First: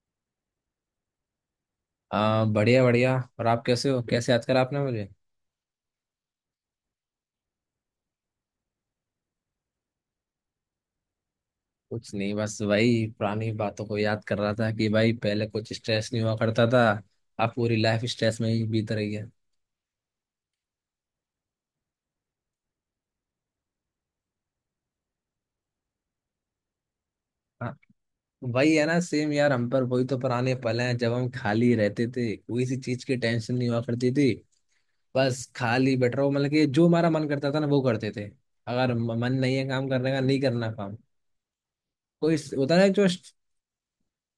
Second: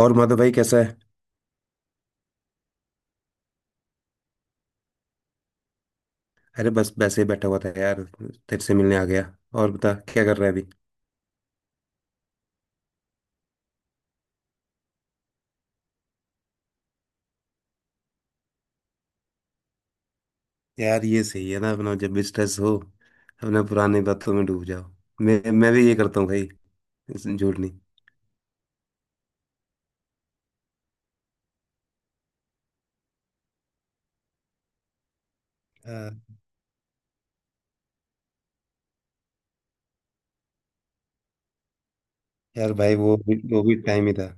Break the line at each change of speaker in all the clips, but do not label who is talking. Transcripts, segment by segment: और माधव भाई कैसा है।
बढ़िया बढ़िया। और आप कैसे हो? कैसे याद करा आपने मुझे?
अरे बस वैसे ही बैठा हुआ था यार, तेरे से मिलने आ गया। और बता क्या कर रहा है अभी।
कुछ नहीं, बस वही पुरानी बातों को याद कर रहा था कि भाई पहले कुछ स्ट्रेस नहीं हुआ करता था। अब पूरी लाइफ स्ट्रेस में ही बीत रही है।
यार ये सही है ना, अपना जब भी स्ट्रेस हो अपना पुरानी बातों में डूब जाओ। मैं भी ये करता हूँ भाई। झूठ
हाँ,
नहीं।
वही है ना, सेम यार, हम पर वही तो पुराने पल हैं जब हम खाली रहते थे, कोई सी चीज की टेंशन नहीं हुआ करती थी। बस खाली बैठ रहो,
हाँ,
मतलब कि जो हमारा मन करता था ना वो करते थे। अगर मन नहीं है काम करने का, नहीं करना काम। कोई
यार
होता ना
भाई
जो।
वो भी टाइम ही था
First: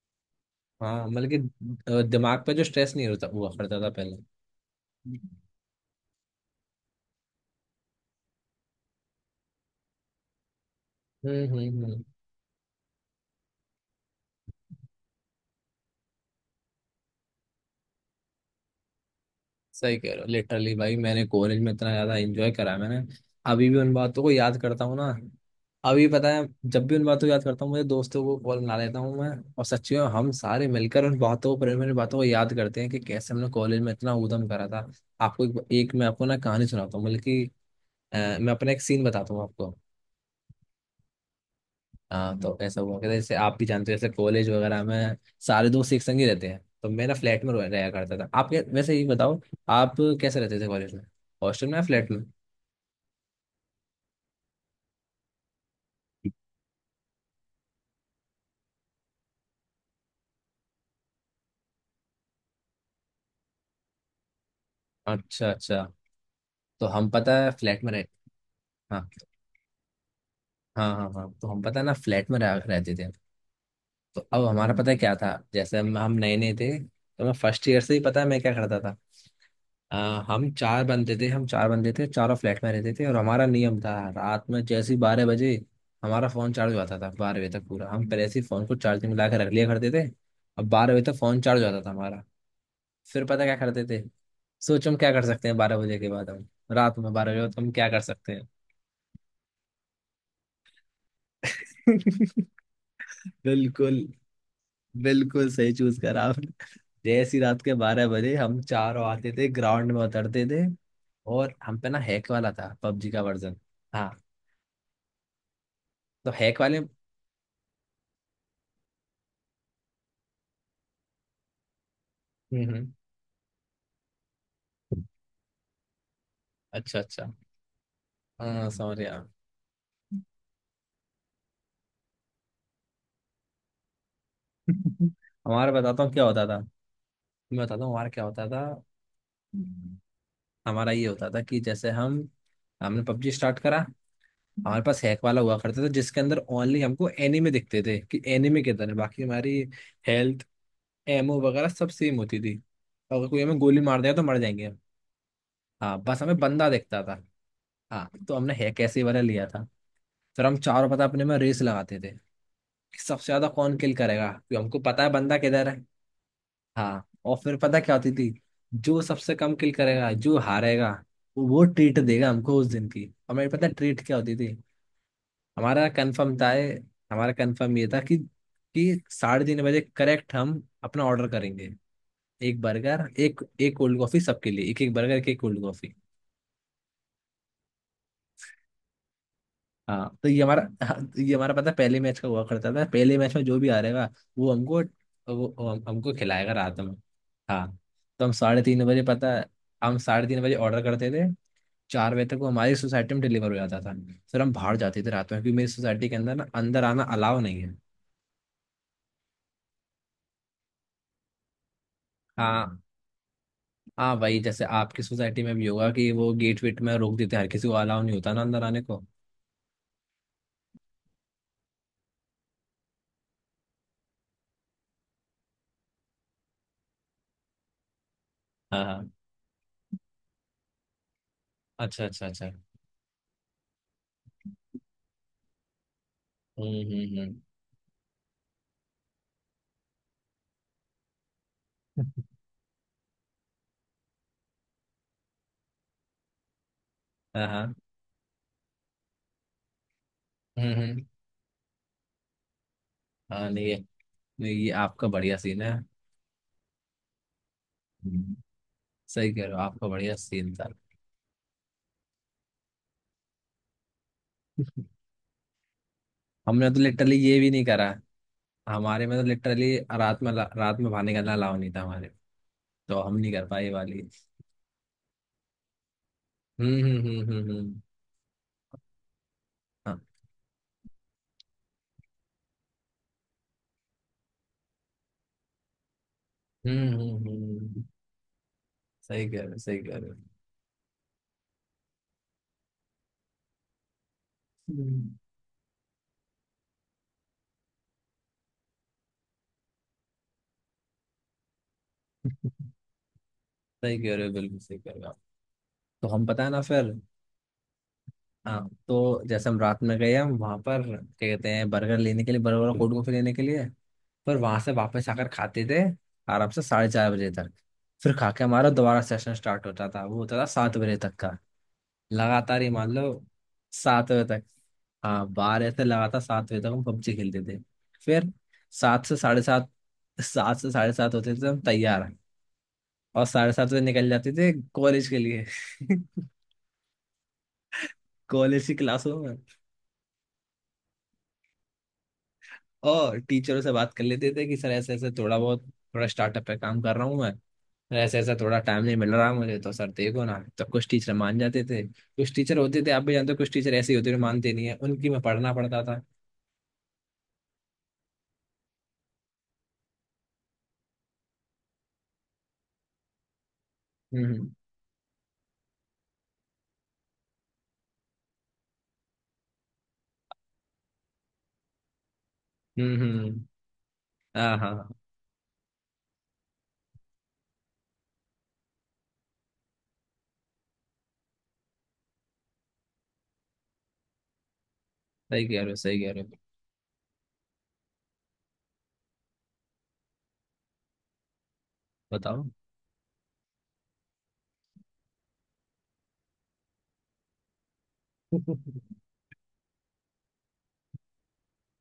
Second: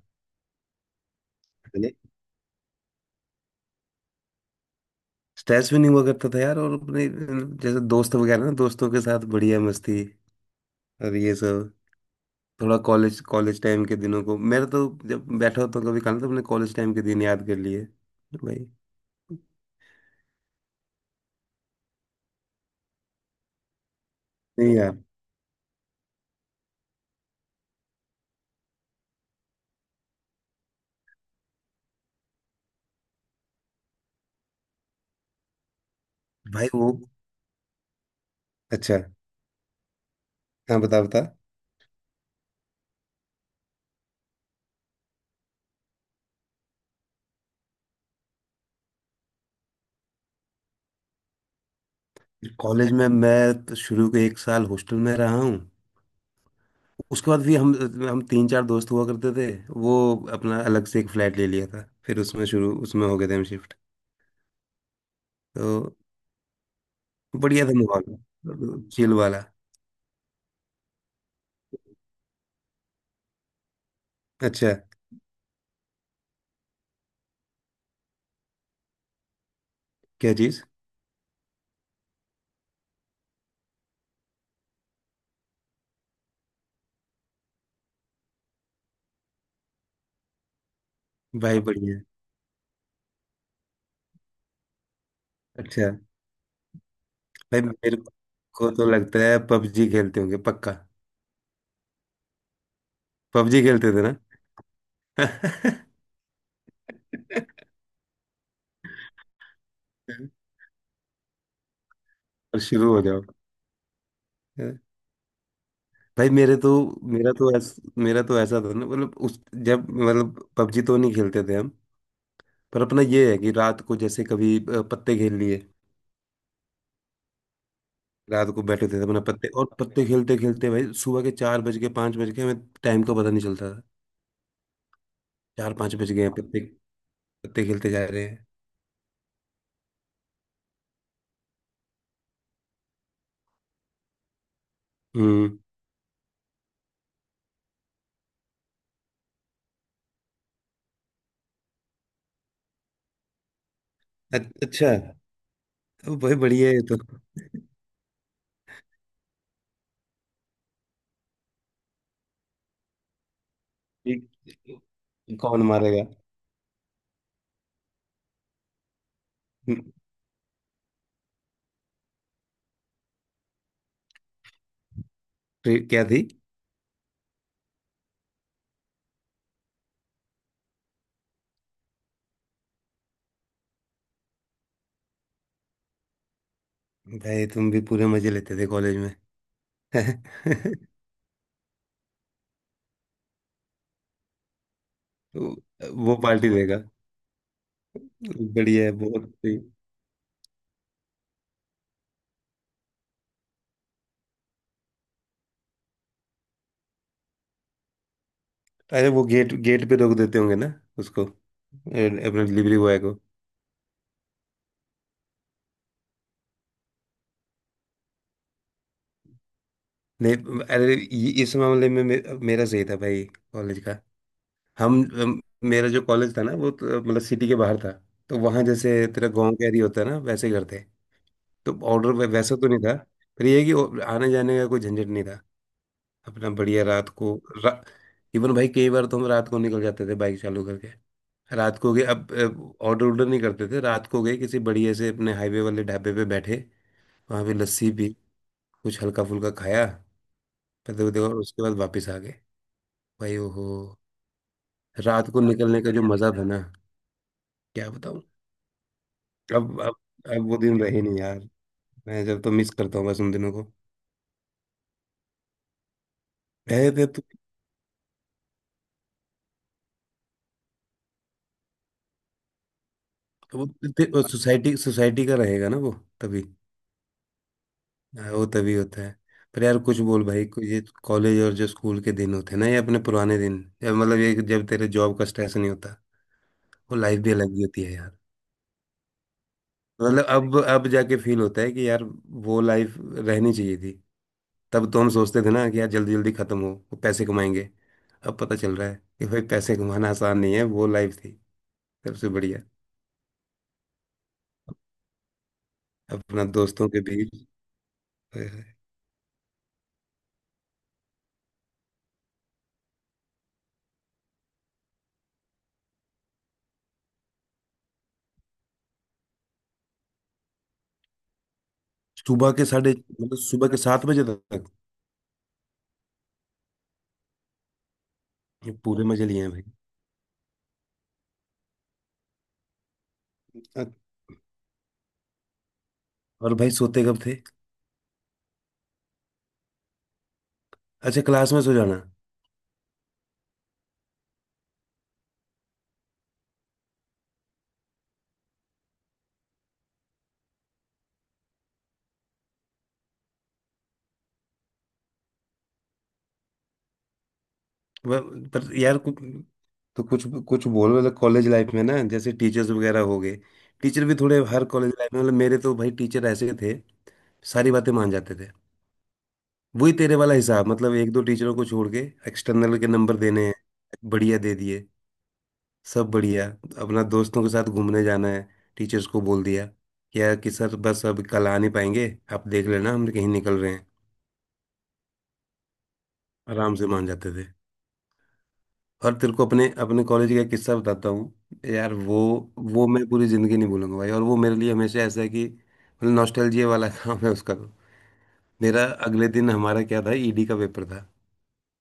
हाँ, मतलब कि
पहले।
दिमाग पे जो स्ट्रेस नहीं होता हुआ करता था पहले। हम्म
स्ट्रेस भी नहीं हुआ करता था यार, और अपने जैसे दोस्त वगैरह ना, दोस्तों के साथ बढ़िया मस्ती और ये
हम्म
सब।
हम्म।
थोड़ा कॉलेज कॉलेज टाइम के दिनों को मेरा तो, जब बैठा होता हूँ कभी खाना तो अपने कॉलेज टाइम के दिन याद कर लिए भाई।
सही कह रहे हो, लिटरली भाई, मैंने कॉलेज में इतना ज्यादा एंजॉय करा है मैंने। अभी भी उन बातों को याद
नहीं
करता हूँ
यार,
ना। अभी पता है, जब भी उन बातों को याद करता हूँ, मुझे दोस्तों को कॉल बना लेता हूँ मैं। और सच्ची में हम सारे मिलकर उन बातों पर, मेरी बातों को याद करते हैं कि कैसे हमने कॉलेज में इतना ऊधम करा था। एक मैं आपको ना कहानी
भाई वो।
सुनाता हूँ, बल्कि मैं अपना एक
अच्छा,
सीन बताता हूँ आपको।
हाँ बता बता।
हाँ, तो ऐसा हुआ कि जैसे आप भी जानते हो, जैसे कॉलेज वगैरह में सारे दोस्त एक संग ही रहते हैं, तो मेरा फ्लैट में रहा करता था। आप वैसे ये बताओ, आप कैसे रहते थे कॉलेज में, हॉस्टल में या फ्लैट में?
कॉलेज में मैं तो शुरू के 1 साल हॉस्टल में रहा हूँ। उसके बाद भी हम तीन चार दोस्त हुआ करते थे। वो अपना अलग से एक फ्लैट ले लिया था, फिर उसमें शुरू उसमें हो गए थे हम शिफ्ट।
अच्छा अच्छा।
तो
तो हम पता है
बढ़िया था
फ्लैट में रह।
माहौल,
हाँ
चिल वाला।
हाँ हाँ, हाँ तो हम पता है ना फ्लैट में रहते थे। तो अब हमारा
अच्छा,
पता है क्या था, जैसे हम नए नए थे, तो मैं फर्स्ट ईयर से ही पता है मैं क्या करता था। अ,
क्या
हम
चीज़।
चार बंदे थे, हम चार बंदे थे, चारों फ्लैट में रहते थे, और हमारा नियम था। रात में जैसे ही 12 बजे, हमारा फोन चार्ज हो जाता था। 12 बजे तक पूरा हम पहले से ही फोन को चार्जिंग में लगा के रख लिया करते थे। अब 12 बजे तक फोन
भाई
चार्ज हो जाता था
बढ़िया।
हमारा। फिर पता क्या करते थे? सोचो, हम क्या कर सकते हैं बारह
अच्छा,
बजे के बाद, हम रात में 12 बजे
भाई
तो हम क्या
मेरे
कर सकते हैं?
को तो लगता है पबजी खेलते होंगे पक्का। पबजी खेलते
बिल्कुल,
थे ना।
बिल्कुल सही चूज करा आपने। जैसी रात के 12 बजे हम चारों आते थे, ग्राउंड में उतरते थे। और हम पे ना हैक वाला
और
था,
शुरू
पबजी का
हो
वर्जन। हाँ,
जाओ। भाई
तो
मेरे
हैक
तो,
वाले।
मेरा तो ऐसा था ना, मतलब उस, जब मतलब पबजी तो नहीं खेलते थे हम,
हम्म
पर
हम्म,
अपना ये है कि रात को जैसे कभी पत्ते खेल लिए।
अच्छा अच्छा।
रात को
हाँ,
बैठे
समझ
थे अपना
गया।
पत्ते, और पत्ते खेलते खेलते भाई सुबह के चार बज के, पाँच बज के, हमें टाइम का पता नहीं चलता था।
हमारा
चार पाँच
बताता
बज
हूँ
गए
क्या
हैं,
होता था।
पत्ते
मैं
पत्ते
बताता
खेलते
हूँ
जा
हमारा क्या
रहे
होता
हैं।
था। हम्म। हमारा ये होता था कि जैसे हम, हमने पबजी स्टार्ट करा। हमारे पास हैक वाला हुआ
हम्म।
करता था जिसके अंदर ओनली हमको एनीमे दिखते थे कि एनीमे किधर है, बाकी हमारी हेल्थ, एमओ वगैरह सब सेम होती थी। अगर कोई हमें गोली मार दिया तो मर
अ-
जाएंगे हम।
अच्छा।
हाँ,
तो
बस
भाई
हमें बंदा
बढ़िया है ये तो।
दिखता था। हाँ, तो हमने हैक ऐसे वाला लिया था। फिर हम चारों, पता, अपने में रेस लगाते थे कि सबसे ज्यादा कौन किल
ठीक।
करेगा, क्योंकि हमको पता है बंदा
कौन
किधर है।
मारेगा।
हाँ, और फिर पता क्या होती थी? जो सबसे कम किल
हम्म,
करेगा, जो हारेगा, वो ट्रीट देगा हमको उस दिन की। हमें पता ट्रीट क्या होती थी?
फिर
हमारा
क्या थी।
कंफर्म था। हमारा कंफर्म ये था कि 3:30 बजे करेक्ट हम अपना ऑर्डर करेंगे। एक बर्गर, एक एक कोल्ड कॉफी, सबके लिए एक एक बर्गर, एक एक कोल्ड कॉफी।
भाई तुम भी पूरे मजे लेते थे कॉलेज में।
हाँ, तो ये हमारा हाँ, तो ये हमारा पता है, पहले मैच का हुआ करता था, पहले मैच में जो भी आ रहेगा, वो हमको
वो
वो हम, हमको
वो पार्टी
खिलाएगा रात
देगा।
में। हाँ, तो हम साढ़े तीन
बढ़िया है,
बजे
बहुत
पता है,
सही।
हम 3:30 बजे ऑर्डर करते थे। 4 बजे तक वो हमारी सोसाइटी में डिलीवर हो जाता था। फिर हम बाहर जाते थे रात में, क्योंकि मेरी सोसाइटी के अंदर ना, अंदर आना अलाउ नहीं है।
अरे वो गेट गेट पे रोक देते होंगे ना उसको, अपने डिलीवरी
हाँ
बॉय को।
हाँ भाई, जैसे आपकी सोसाइटी में भी होगा कि वो गेट वेट में रोक देते हैं, हर किसी को अलाउ नहीं होता ना अंदर आने को।
नहीं अरे इस मामले में मेरा सही था भाई, कॉलेज का। हम, हम- मेरा जो कॉलेज था ना वो तो, मतलब सिटी के बाहर था। तो वहाँ
हाँ
जैसे
हाँ।
तेरा गांव कैरी होता है ना, वैसे ही करते हैं। तो
अच्छा
ऑर्डर
अच्छा अच्छा।
वैसा तो नहीं था, पर ये है कि आने जाने का कोई झंझट नहीं था। अपना बढ़िया रात
हम्म।
को, रा... इवन भाई कई बार तो हम रात को निकल जाते थे बाइक चालू करके। रात को गए, अब ऑर्डर ऑर्डर नहीं करते थे, रात को गए किसी बढ़िया से अपने हाईवे वाले ढाबे पे बैठे, वहां
हाँ
पे
हाँ।
लस्सी पी, कुछ हल्का फुल्का खाया,
हम्म
पता
हम्म,
वो देखा और उसके बाद वापस आ गए। भाई
हाँ,
ओहो,
नहीं है। नहीं, ये आपका
रात
बढ़िया
को
सीन है।
निकलने का जो मजा था ना, क्या बताऊं।
हम्म, सही कह रहे हो,
अब
आपका
अब
बढ़िया
अब
सीन
वो
था।
दिन रहे नहीं यार, मैं जब तो मिस करता हूँ बस उन दिनों को,
हमने तो
रहे थे
लिटरली ये भी नहीं करा। हमारे में तो लिटरली रात में बाहर निकलना अलाउ नहीं था हमारे। तो हम नहीं कर पाए
तो,
ये वाली।
सोसाइटी सोसाइटी का रहेगा ना वो, तभी।
हम्म।
हाँ, वो तभी होता है। पर यार कुछ
हाँ।
बोल भाई, कुछ ये कॉलेज और जो स्कूल के दिन होते हैं ना, ये अपने पुराने दिन, या मतलब ये जब तेरे जॉब का स्ट्रेस नहीं होता, वो लाइफ भी अलग ही
हम्म।
होती है यार।
सही कह रहे हो, सही कह रहे हो।
मतलब अब जाके फील होता है कि यार वो लाइफ रहनी चाहिए थी। तब तो हम
हम्म।
सोचते थे ना कि यार जल्दी जल्दी खत्म हो, वो पैसे कमाएंगे। अब पता चल रहा है कि भाई पैसे कमाना आसान नहीं है, वो लाइफ थी सबसे बढ़िया।
सही कह रहे हो, बिल्कुल सही कह रहे हो आप। तो हम पता
अपना
है ना
दोस्तों
फिर।
के बीच।
हाँ, तो जैसे हम रात में गए, हम वहां पर क्या कहते हैं, बर्गर लेने के लिए, बर्गर और कोल्ड कॉफी लेने के लिए। पर वहां से वापस आकर खाते थे, आराम से 4:30 बजे तक। फिर खा के हमारा दोबारा सेशन स्टार्ट होता था, वो होता था 7 बजे तक का,
सुबह
लगातार
के
ही
साढ़े,
मान लो।
मतलब सुबह के सात
सात बजे
बजे
तक
तक।
हाँ, 12 से लगातार 7 बजे तक हम पबजी खेलते थे। फिर
ये
सात
पूरे
से
मजे
साढ़े
लिए हैं भाई।
सात 7 से 7:30 होते थे तो हम तैयार। और 7:30 बजे निकल जाते थे कॉलेज के लिए।
और भाई सोते कब थे।
कॉलेज की क्लासों में।
अच्छा क्लास में सो जाना।
और टीचरों से बात कर लेते थे कि सर ऐसे ऐसे थोड़ा बहुत, थोड़ा स्टार्टअप पे काम कर रहा हूँ मैं। सर ऐसे ऐसा, थोड़ा टाइम नहीं मिल रहा मुझे, तो सर देखो ना, तो कुछ टीचर मान जाते थे, कुछ टीचर होते थे, आप भी जानते हो, कुछ टीचर ऐसे ही होते थे, मानते नहीं है, उनकी मैं पढ़ना पड़ता था।
पर यार तो कुछ, कुछ बोल मतलब कॉलेज लाइफ में ना, जैसे टीचर्स वगैरह हो गए, टीचर भी
हम्म
थोड़े
हम्म
हर कॉलेज लाइफ में, मतलब मेरे तो भाई टीचर ऐसे थे, सारी बातें मान जाते थे। वही तेरे वाला हिसाब, मतलब एक दो टीचरों को छोड़ के, एक्सटर्नल के
हम्म
नंबर
हम्म, हम्म।
देने हैं, बढ़िया दे
हाँ हाँ
दिए,
हाँ,
सब बढ़िया। अपना दोस्तों के साथ घूमने जाना है, टीचर्स को बोल दिया क्या कि सर बस अब कल आ नहीं पाएंगे, आप देख लेना, हम कहीं निकल रहे हैं।
सही कह रहे हो, सही कह रहे हो।
आराम से मान जाते थे। और तेरे को अपने अपने कॉलेज का किस्सा बताता हूँ यार,
बताओ।
वो मैं पूरी ज़िंदगी नहीं भूलूंगा भाई, और वो मेरे लिए हमेशा ऐसा है कि मतलब नॉस्टैल्जिया वाला काम है उसका तो। मेरा अगले दिन हमारा क्या था, ईडी का पेपर था।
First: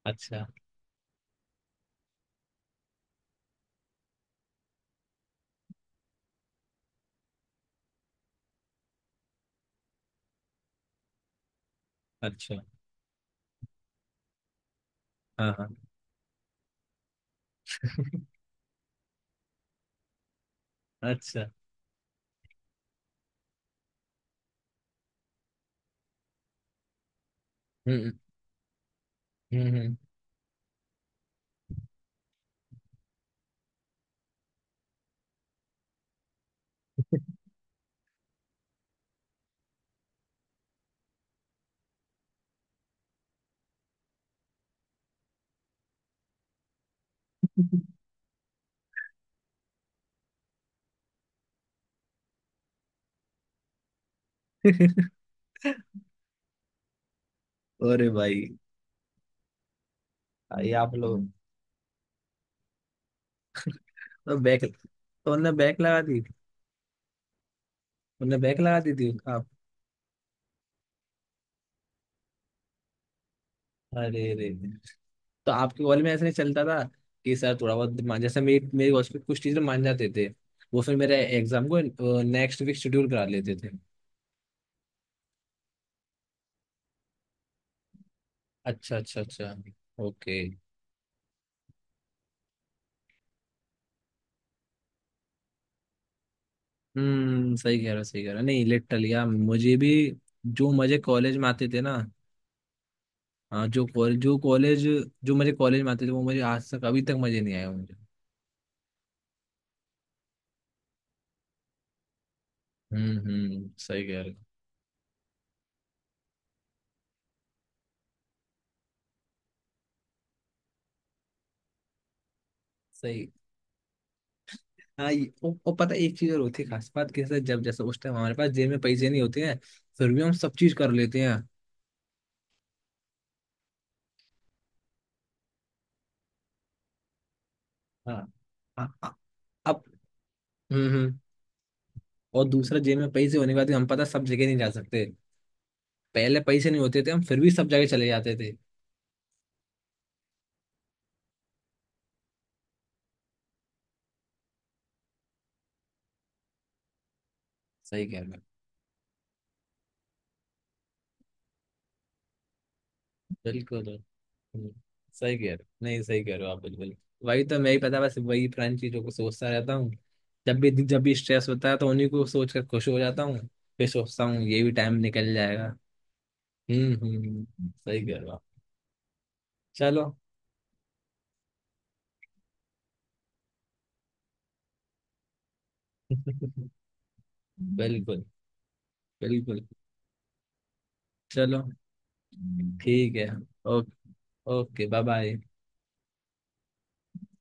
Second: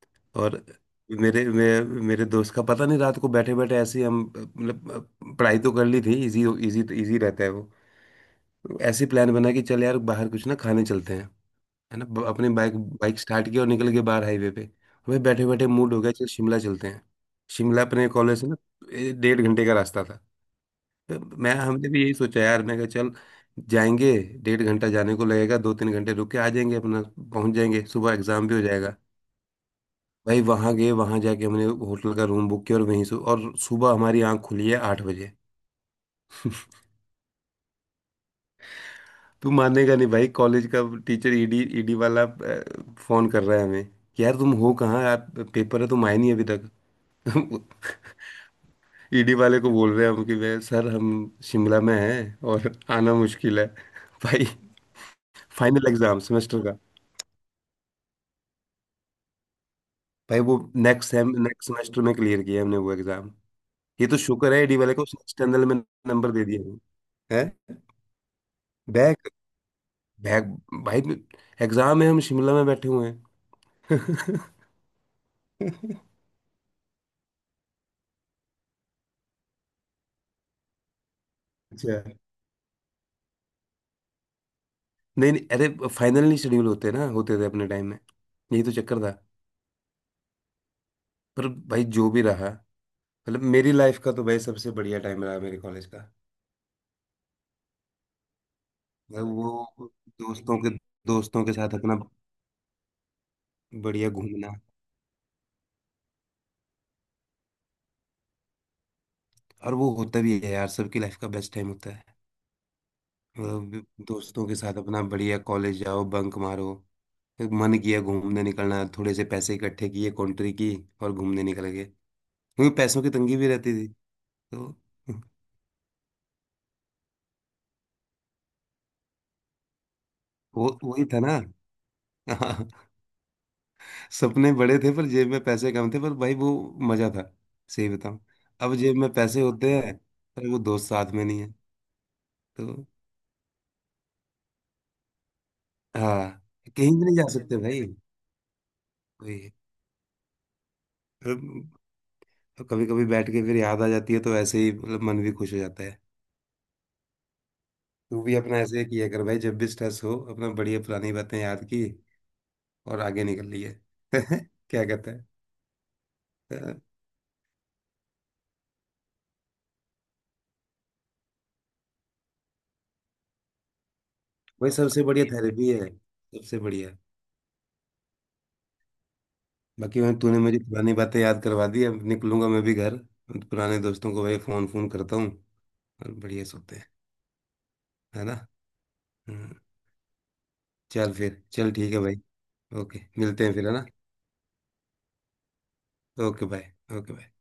अच्छा
और मेरे दोस्त का पता नहीं, रात को बैठे बैठे ऐसे ही हम मतलब पढ़ाई तो कर ली थी, इजी इजी इजी रहता है वो। ऐसी प्लान बना कि चल यार बाहर कुछ ना खाने चलते हैं, है ना, अपने
अच्छा।
बाइक, बाइक स्टार्ट किया और निकल गए बाहर हाईवे पे। हमें बैठे
हाँ
बैठे
हाँ।
मूड हो गया, चल शिमला चलते हैं। शिमला अपने कॉलेज से ना 1.5 घंटे का रास्ता था। तो
अच्छा।
मैं, हमने भी यही सोचा यार, मैं कहा चल जाएंगे, 1.5 घंटा जाने को लगेगा, दो तीन घंटे रुक के आ जाएंगे अपना, पहुंच जाएंगे,
हम्म
सुबह एग्जाम भी हो जाएगा।
हम्म
भाई वहां गए, वहां जाके हमने होटल का रूम बुक किया और वहीं से और सुबह हमारी आंख खुली है 8 बजे। तू मानेगा नहीं भाई, कॉलेज का टीचर ईडी ईडी वाला फोन कर रहा है हमें कि यार तुम हो कहाँ यार, पेपर है, तुम आए नहीं अभी तक। हम ईडी वाले को बोल रहे हैं हम कि वे सर हम शिमला में हैं और आना मुश्किल है। भाई
हम्म।
फाइनल एग्जाम सेमेस्टर का।
अरे भाई।
भाई वो
भाई आप लोग,
नेक्स्ट सेमेस्टर में क्लियर किया हमने वो एग्जाम। ये तो
तो
शुक्र है
बैक,
ईडी वाले को, उसने
तो उनने
एक्सटर्नल में
बैक लगा दी।
नंबर दे दिया हमें, है।
उनने बैक लगा दी थी
बैक,
आप?
बैक भाई, एग्जाम है हम शिमला में बैठे हुए
अरे
हैं।
रे रे। तो आपके कॉलेज में ऐसा नहीं चलता था कि सर थोड़ा बहुत मान, जैसे मेरी मेरे कॉलेज में कुछ टीचर मान जाते थे? वो फिर मेरे एग्जाम को
अच्छा।
नेक्स्ट वीक शेड्यूल करा लेते थे।
नहीं नहीं, अरे फाइनल नहीं शेड्यूल होते, ना होते थे अपने टाइम में, यही तो
अच्छा
चक्कर था।
अच्छा अच्छा। ओके।
पर भाई जो भी रहा, मतलब मेरी लाइफ का तो भाई सबसे बढ़िया टाइम रहा मेरे कॉलेज का।
हम्म, सही कह रहा, सही कह रहा, नहीं लिटरली
भाई
यार
वो,
मुझे भी,
दोस्तों के
जो मजे कॉलेज
दोस्तों
में
के
आते
साथ
थे ना।
अपना
हाँ,
बढ़िया घूमना।
जो मजे कॉलेज में आते थे, वो मुझे आज तक, अभी तक मजे नहीं आए मुझे।
और वो होता भी है यार, सबकी लाइफ का बेस्ट टाइम होता है।
हम्म,
मतलब
सही कह रहे हो।
दोस्तों के साथ अपना बढ़िया कॉलेज जाओ, बंक मारो, फिर मन किया घूमने निकलना, थोड़े से पैसे इकट्ठे किए, कॉन्ट्री की और घूमने निकल गए, क्योंकि पैसों की
सही।
तंगी भी रहती थी। तो
हाँ, ये वो पता है, एक चीज और होती है खास बात, कैसे, जब जैसे उस टाइम हमारे पास जेब में पैसे नहीं होते हैं, फिर भी हम सब
वो
चीज कर
वही था
लेते
ना।
हैं।
हाँ, सपने बड़े थे पर जेब में पैसे कम थे, पर भाई वो मजा था, सही बताऊं।
हाँ।
अब
अ-
जेब में
अ-
पैसे होते
अब।
हैं पर वो दोस्त साथ
हम्म।
में नहीं है।
और दूसरा,
तो
जेब में पैसे होने के बाद भी हम पता है सब जगह नहीं जा सकते।
हाँ,
पहले पैसे नहीं
कहीं
होते
भी
थे,
नहीं
हम
जा
फिर भी
सकते
सब
भाई,
जगह चले जाते थे।
वही। तो कभी कभी बैठ के फिर याद आ जाती है तो ऐसे ही मतलब मन भी खुश हो जाता है।
सही कह
तू
रहे
भी
हो,
अपना ऐसे ही किया कर भाई, जब भी स्ट्रेस हो अपना बढ़िया पुरानी बातें याद की और आगे निकल लिए।
बिल्कुल। हम्म,
क्या कहता है।
सही कह रहे हो, नहीं सही कह रहे हो
अ,
आप, बिल्कुल। वही तो मैं ही पता, बस वही पुरानी चीजों को सोचता रहता हूँ। जब भी, जब भी स्ट्रेस होता है, तो उन्हीं को सोच कर खुश हो जाता हूँ। फिर सोचता हूँ ये भी
वही
टाइम
सबसे बढ़िया
निकल
थेरेपी
जाएगा।
है, सबसे बढ़िया।
सही कह रहा।
बाकी भाई
चलो।
तूने मुझे पुरानी बातें याद करवा दी, अब निकलूंगा मैं भी घर, पुराने दोस्तों को भाई फोन फोन करता हूँ और बढ़िया सोते हैं, है
बिल्कुल
ना। हम्म,
बिल्कुल।
चल फिर,
चलो,
चल ठीक है भाई। ओके
ठीक है।
मिलते हैं फिर, है ना।
Okay. Okay bye bye.
Okay bye. Okay bye.